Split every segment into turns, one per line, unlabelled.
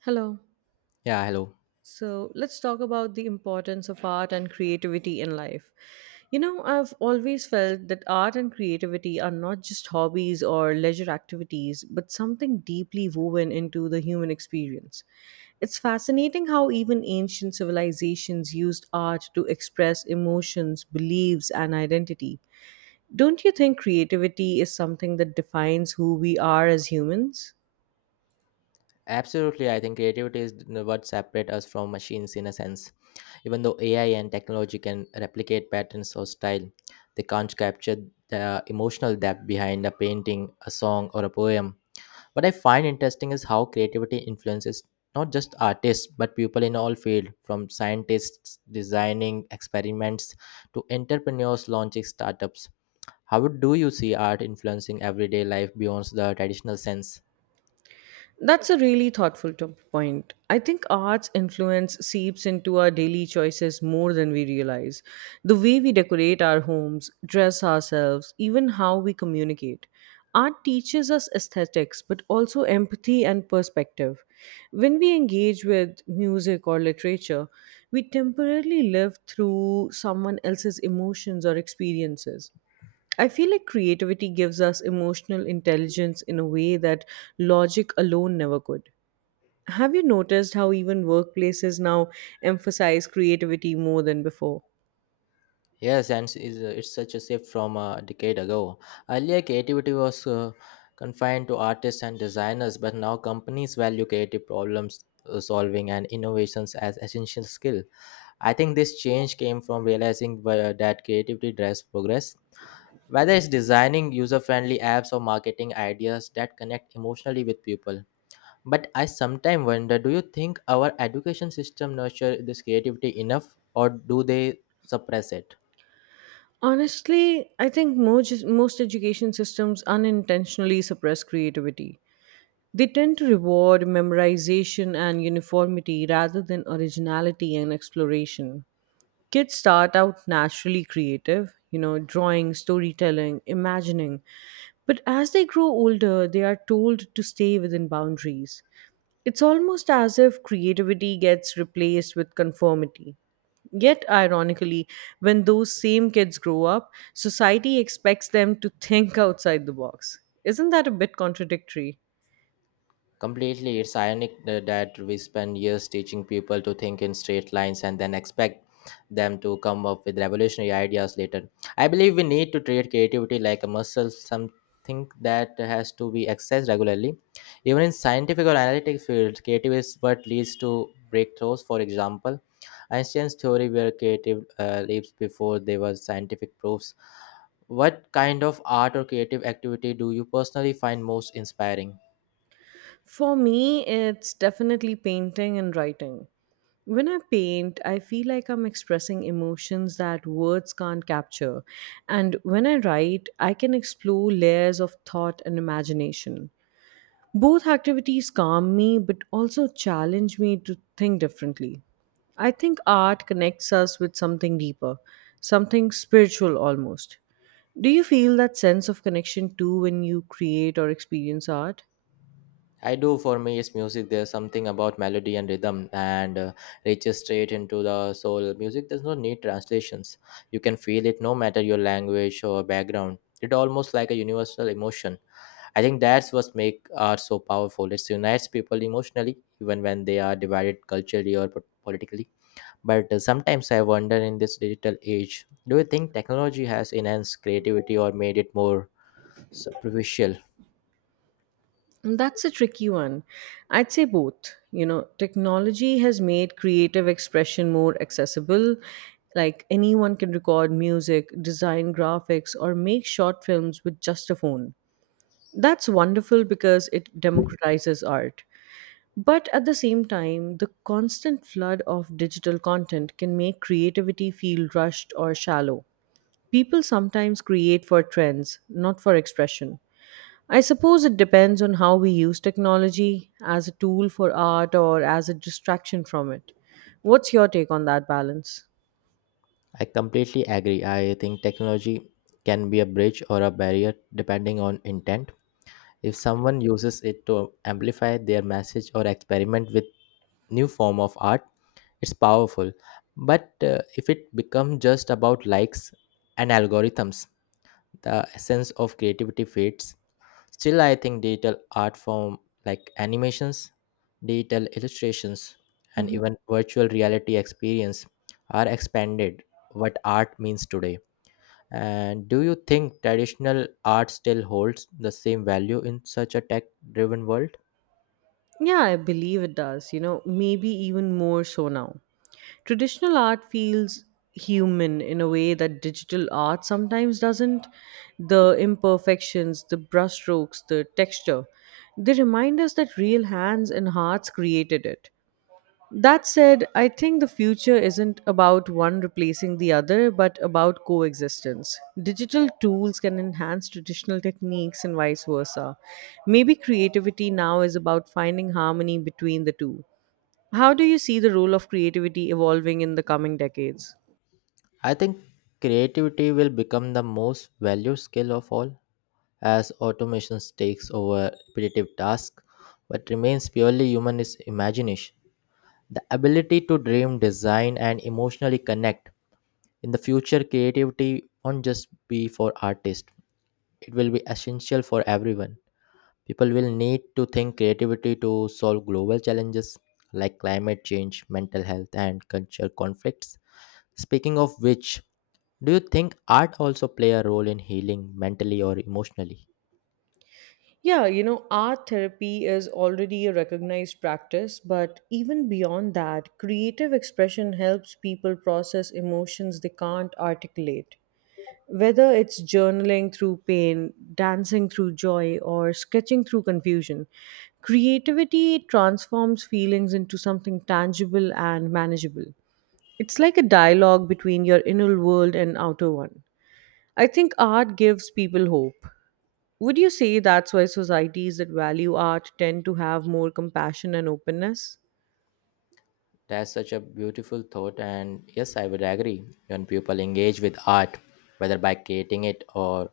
Hello.
Yeah, hello.
So let's talk about the importance of art and creativity in life. You know, I've always felt that art and creativity are not just hobbies or leisure activities, but something deeply woven into the human experience. It's fascinating how even ancient civilizations used art to express emotions, beliefs, and identity. Don't you think creativity is something that defines who we are as humans?
Absolutely, I think creativity is what separates us from machines in a sense. Even though AI and technology can replicate patterns or style, they can't capture the emotional depth behind a painting, a song, or a poem. What I find interesting is how creativity influences not just artists but people in all fields, from scientists designing experiments to entrepreneurs launching startups. How do you see art influencing everyday life beyond the traditional sense?
That's a really thoughtful point. I think art's influence seeps into our daily choices more than we realize. The way we decorate our homes, dress ourselves, even how we communicate. Art teaches us aesthetics, but also empathy and perspective. When we engage with music or literature, we temporarily live through someone else's emotions or experiences. I feel like creativity gives us emotional intelligence in a way that logic alone never could. Have you noticed how even workplaces now emphasize creativity more than before?
Yes, and s- is it's such a shift from a decade ago. Earlier, creativity was confined to artists and designers, but now companies value creative problems solving and innovations as essential skill. I think this change came from realizing that creativity drives progress whether it's designing user friendly apps or marketing ideas that connect emotionally with people. But I sometimes wonder, do you think our education system nurture this creativity enough or do they suppress it?
Honestly, I think most education systems unintentionally suppress creativity. They tend to reward memorization and uniformity rather than originality and exploration. Kids start out naturally creative, you know, drawing, storytelling, imagining, but as they grow older, they are told to stay within boundaries. It's almost as if creativity gets replaced with conformity. Yet, ironically, when those same kids grow up, society expects them to think outside the box. Isn't that a bit contradictory?
Completely, it's ironic that we spend years teaching people to think in straight lines and then expect them to come up with revolutionary ideas later. I believe we need to treat creativity like a muscle, something that has to be exercised regularly. Even in scientific or analytic fields, creative is what leads to breakthroughs. For example, Einstein's theory were creative leaps before they were scientific proofs. What kind of art or creative activity do you personally find most inspiring?
For me, it's definitely painting and writing. When I paint, I feel like I'm expressing emotions that words can't capture. And when I write, I can explore layers of thought and imagination. Both activities calm me, but also challenge me to think differently. I think art connects us with something deeper, something spiritual almost. Do you feel that sense of connection too when you create or experience art?
I do, for me is music. There's something about melody and rhythm and reaches straight into the soul. Music does not need translations. You can feel it no matter your language or background. It's almost like a universal emotion. I think that's what make art so powerful. It unites people emotionally, even when they are divided culturally or politically. But sometimes I wonder, in this digital age, do you think technology has enhanced creativity or made it more superficial?
That's a tricky one. I'd say both. You know, technology has made creative expression more accessible. Like anyone can record music, design graphics, or make short films with just a phone. That's wonderful because it democratizes art. But at the same time, the constant flood of digital content can make creativity feel rushed or shallow. People sometimes create for trends, not for expression. I suppose it depends on how we use technology as a tool for art or as a distraction from it. What's your take on that balance?
I completely agree. I think technology can be a bridge or a barrier depending on intent. If someone uses it to amplify their message or experiment with new form of art, it's powerful. But if it becomes just about likes and algorithms, the essence of creativity fades. Still, I think digital art form like animations, digital illustrations, and
Mhm.
even virtual reality experience are expanded what art means today. And do you think traditional art still holds the same value in such a tech driven world?
Yeah, I believe it does. You know, maybe even more so now. Traditional art feels human in a way that digital art sometimes doesn't. The imperfections, the brushstrokes, the texture, they remind us that real hands and hearts created it. That said, I think the future isn't about one replacing the other, but about coexistence. Digital tools can enhance traditional techniques and vice versa. Maybe creativity now is about finding harmony between the two. How do you see the role of creativity evolving in the coming decades?
I think creativity will become the most valued skill of all as automation takes over repetitive tasks. What remains purely human is imagination. The ability to dream, design, and emotionally connect. In the future, creativity won't just be for artists, it will be essential for everyone. People will need to think creativity to solve global challenges like climate change, mental health, and cultural conflicts. Speaking of which, do you think art also play a role in healing mentally or emotionally?
Yeah, you know, art therapy is already a recognized practice, but even beyond that, creative expression helps people process emotions they can't articulate. Whether it's journaling through pain, dancing through joy, or sketching through confusion, creativity transforms feelings into something tangible and manageable. It's like a dialogue between your inner world and outer one. I think art gives people hope. Would you say that's why societies that value art tend to have more compassion and openness?
That's such a beautiful thought, and yes, I would agree. When people engage with art, whether by creating it or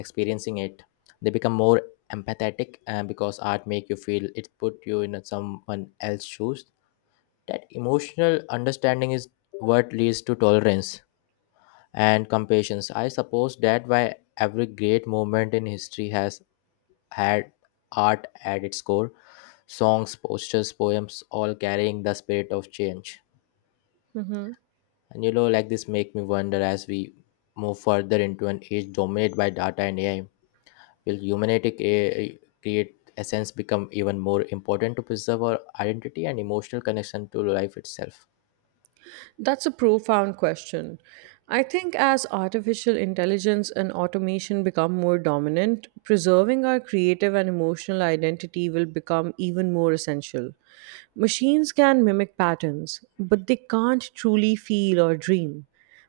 experiencing it, they become more empathetic, and because art make you feel, it put you in someone else's shoes. That emotional understanding is what leads to tolerance and compassion. I suppose that why every great moment in history has had art at its core, songs, posters, poems, all carrying the spirit of change.
Hmm.
And you know, like, this make me wonder, as we move further into an age dominated by data and ai, will humanity create essence become even more important to preserve our identity and emotional connection to life itself?
That's a profound question. I think as artificial intelligence and automation become more dominant, preserving our creative and emotional identity will become even more essential. Machines can mimic patterns, but they can't truly feel or dream.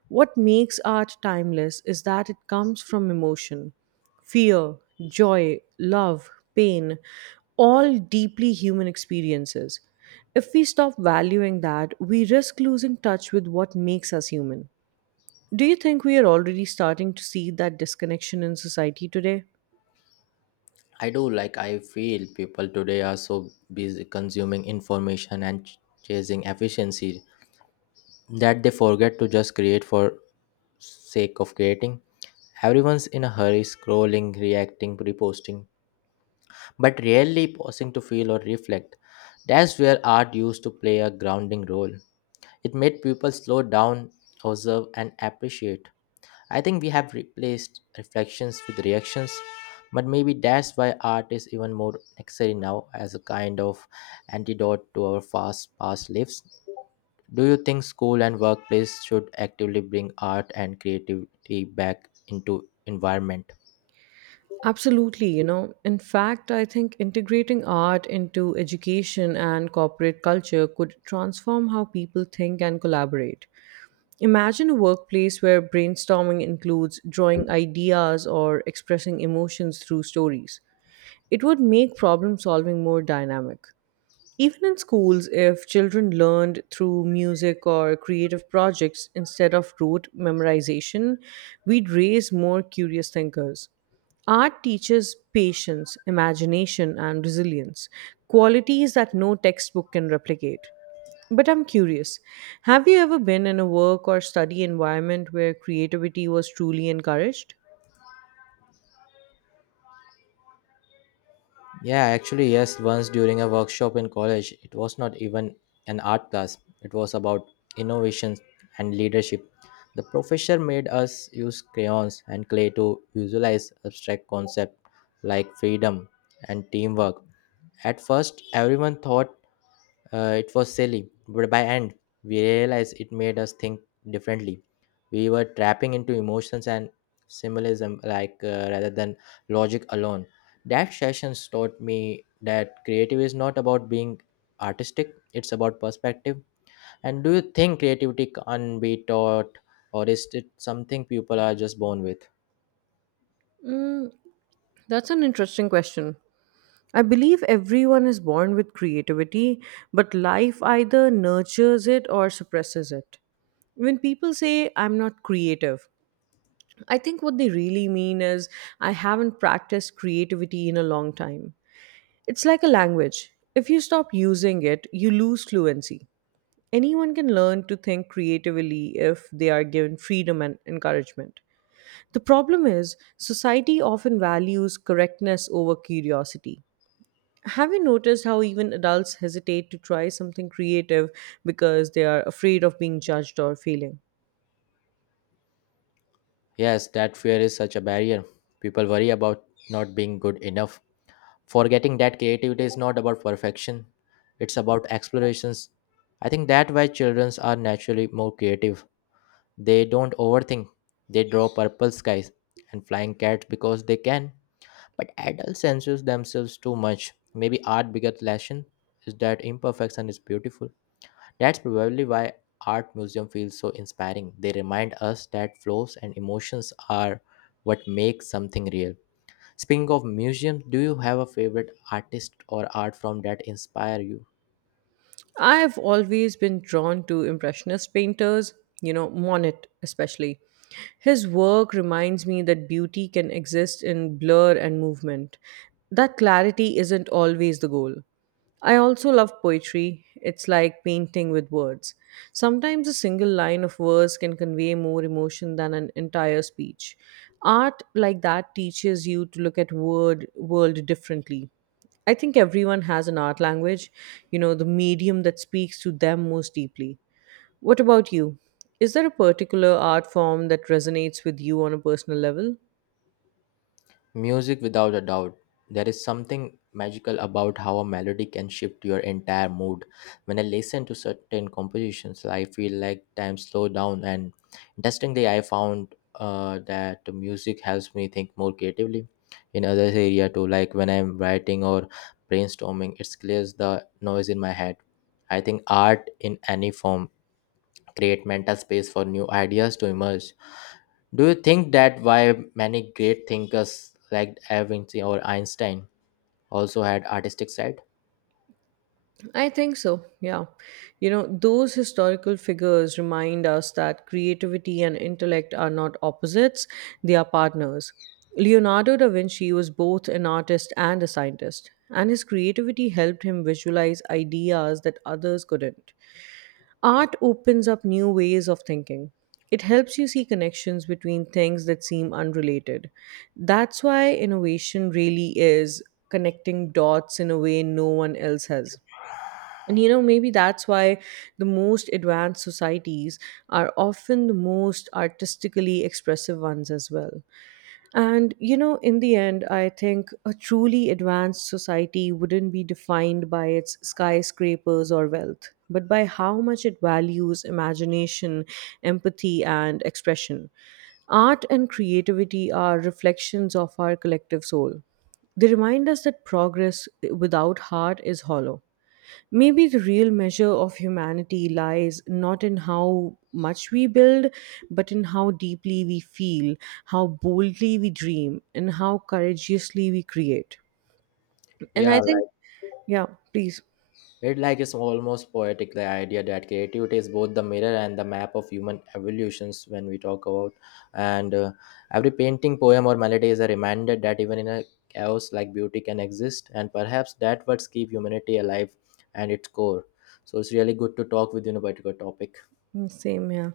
What makes art timeless is that it comes from emotion, fear, joy, love, pain, all deeply human experiences. If we stop valuing that, we risk losing touch with what makes us human. Do you think we are already starting to see that disconnection in society today?
I do, like, I feel people today are so busy consuming information and chasing efficiency that they forget to just create for sake of creating. Everyone's in a hurry, scrolling, reacting, reposting, but rarely pausing to feel or reflect. That's where art used to play a grounding role. It made people slow down, observe and appreciate. I think we have replaced reflections with reactions, but maybe that's why art is even more necessary now as a kind of antidote to our fast past lives. Do you think school and workplace should actively bring art and creativity back into environment?
Absolutely, you know. In fact, I think integrating art into education and corporate culture could transform how people think and collaborate. Imagine a workplace where brainstorming includes drawing ideas or expressing emotions through stories. It would make problem solving more dynamic. Even in schools, if children learned through music or creative projects instead of rote memorization, we'd raise more curious thinkers. Art teaches patience, imagination, and resilience, qualities that no textbook can replicate. But I'm curious, have you ever been in a work or study environment where creativity was truly encouraged?
Yeah, actually, yes. Once during a workshop in college, it was not even an art class, it was about innovations and leadership. The professor made us use crayons and clay to visualize abstract concepts like freedom and teamwork. At first, everyone thought it was silly, but by end we realized it made us think differently. We were trapping into emotions and symbolism, rather than logic alone. That sessions taught me that creative is not about being artistic; it's about perspective. And do you think creativity can be taught, or is it something people are just born with?
Hmm, that's an interesting question. I believe everyone is born with creativity, but life either nurtures it or suppresses it. When people say, I'm not creative, I think what they really mean is, I haven't practiced creativity in a long time. It's like a language. If you stop using it, you lose fluency. Anyone can learn to think creatively if they are given freedom and encouragement. The problem is, society often values correctness over curiosity. Have you noticed how even adults hesitate to try something creative because they are afraid of being judged or failing?
Yes, that fear is such a barrier. People worry about not being good enough, forgetting that creativity is not about perfection, it's about explorations. I think that why children are naturally more creative, they don't overthink, they draw purple skies and flying cats because they can, but adults censor themselves too much. Maybe art biggest lesson is that imperfection is beautiful. That's probably why art museum feels so inspiring, they remind us that flaws and emotions are what make something real. Speaking of museums, do you have a favorite artist or art form that inspire you?
I've always been drawn to Impressionist painters, you know, Monet especially. His work reminds me that beauty can exist in blur and movement, that clarity isn't always the goal. I also love poetry. It's like painting with words. Sometimes a single line of verse can convey more emotion than an entire speech. Art like that teaches you to look at word world differently. I think everyone has an art language, you know, the medium that speaks to them most deeply. What about you? Is there a particular art form that resonates with you on a personal level?
Music, without a doubt. There is something magical about how a melody can shift your entire mood. When I listen to certain compositions, I feel like time slow down, and interestingly I found that the music helps me think more creatively in other area too, like when I'm writing or brainstorming, it clears the noise in my head. I think art in any form create mental space for new ideas to emerge. Do you think that why many great thinkers like Da Vinci or Einstein also had artistic side?
I think so, yeah. You know, those historical figures remind us that creativity and intellect are not opposites, they are partners. Leonardo da Vinci was both an artist and a scientist, and his creativity helped him visualize ideas that others couldn't. Art opens up new ways of thinking. It helps you see connections between things that seem unrelated. That's why innovation really is connecting dots in a way no one else has. And you know, maybe that's why the most advanced societies are often the most artistically expressive ones as well. And, you know, in the end, I think a truly advanced society wouldn't be defined by its skyscrapers or wealth, but by how much it values imagination, empathy, and expression. Art and creativity are reflections of our collective soul. They remind us that progress without heart is hollow. Maybe the real measure of humanity lies not in how much we build, but in how deeply we feel, how boldly we dream, and how courageously we create. And
Yeah,
I think,
like
yeah, please.
it's almost poetic, the idea that creativity is both the mirror and the map of human evolutions when we talk about, and every painting, poem or melody is a reminder that even in a chaos like beauty can exist, and perhaps that what keep humanity alive and its core. So it's really good to talk with you on a particular topic.
Mm, same, yeah.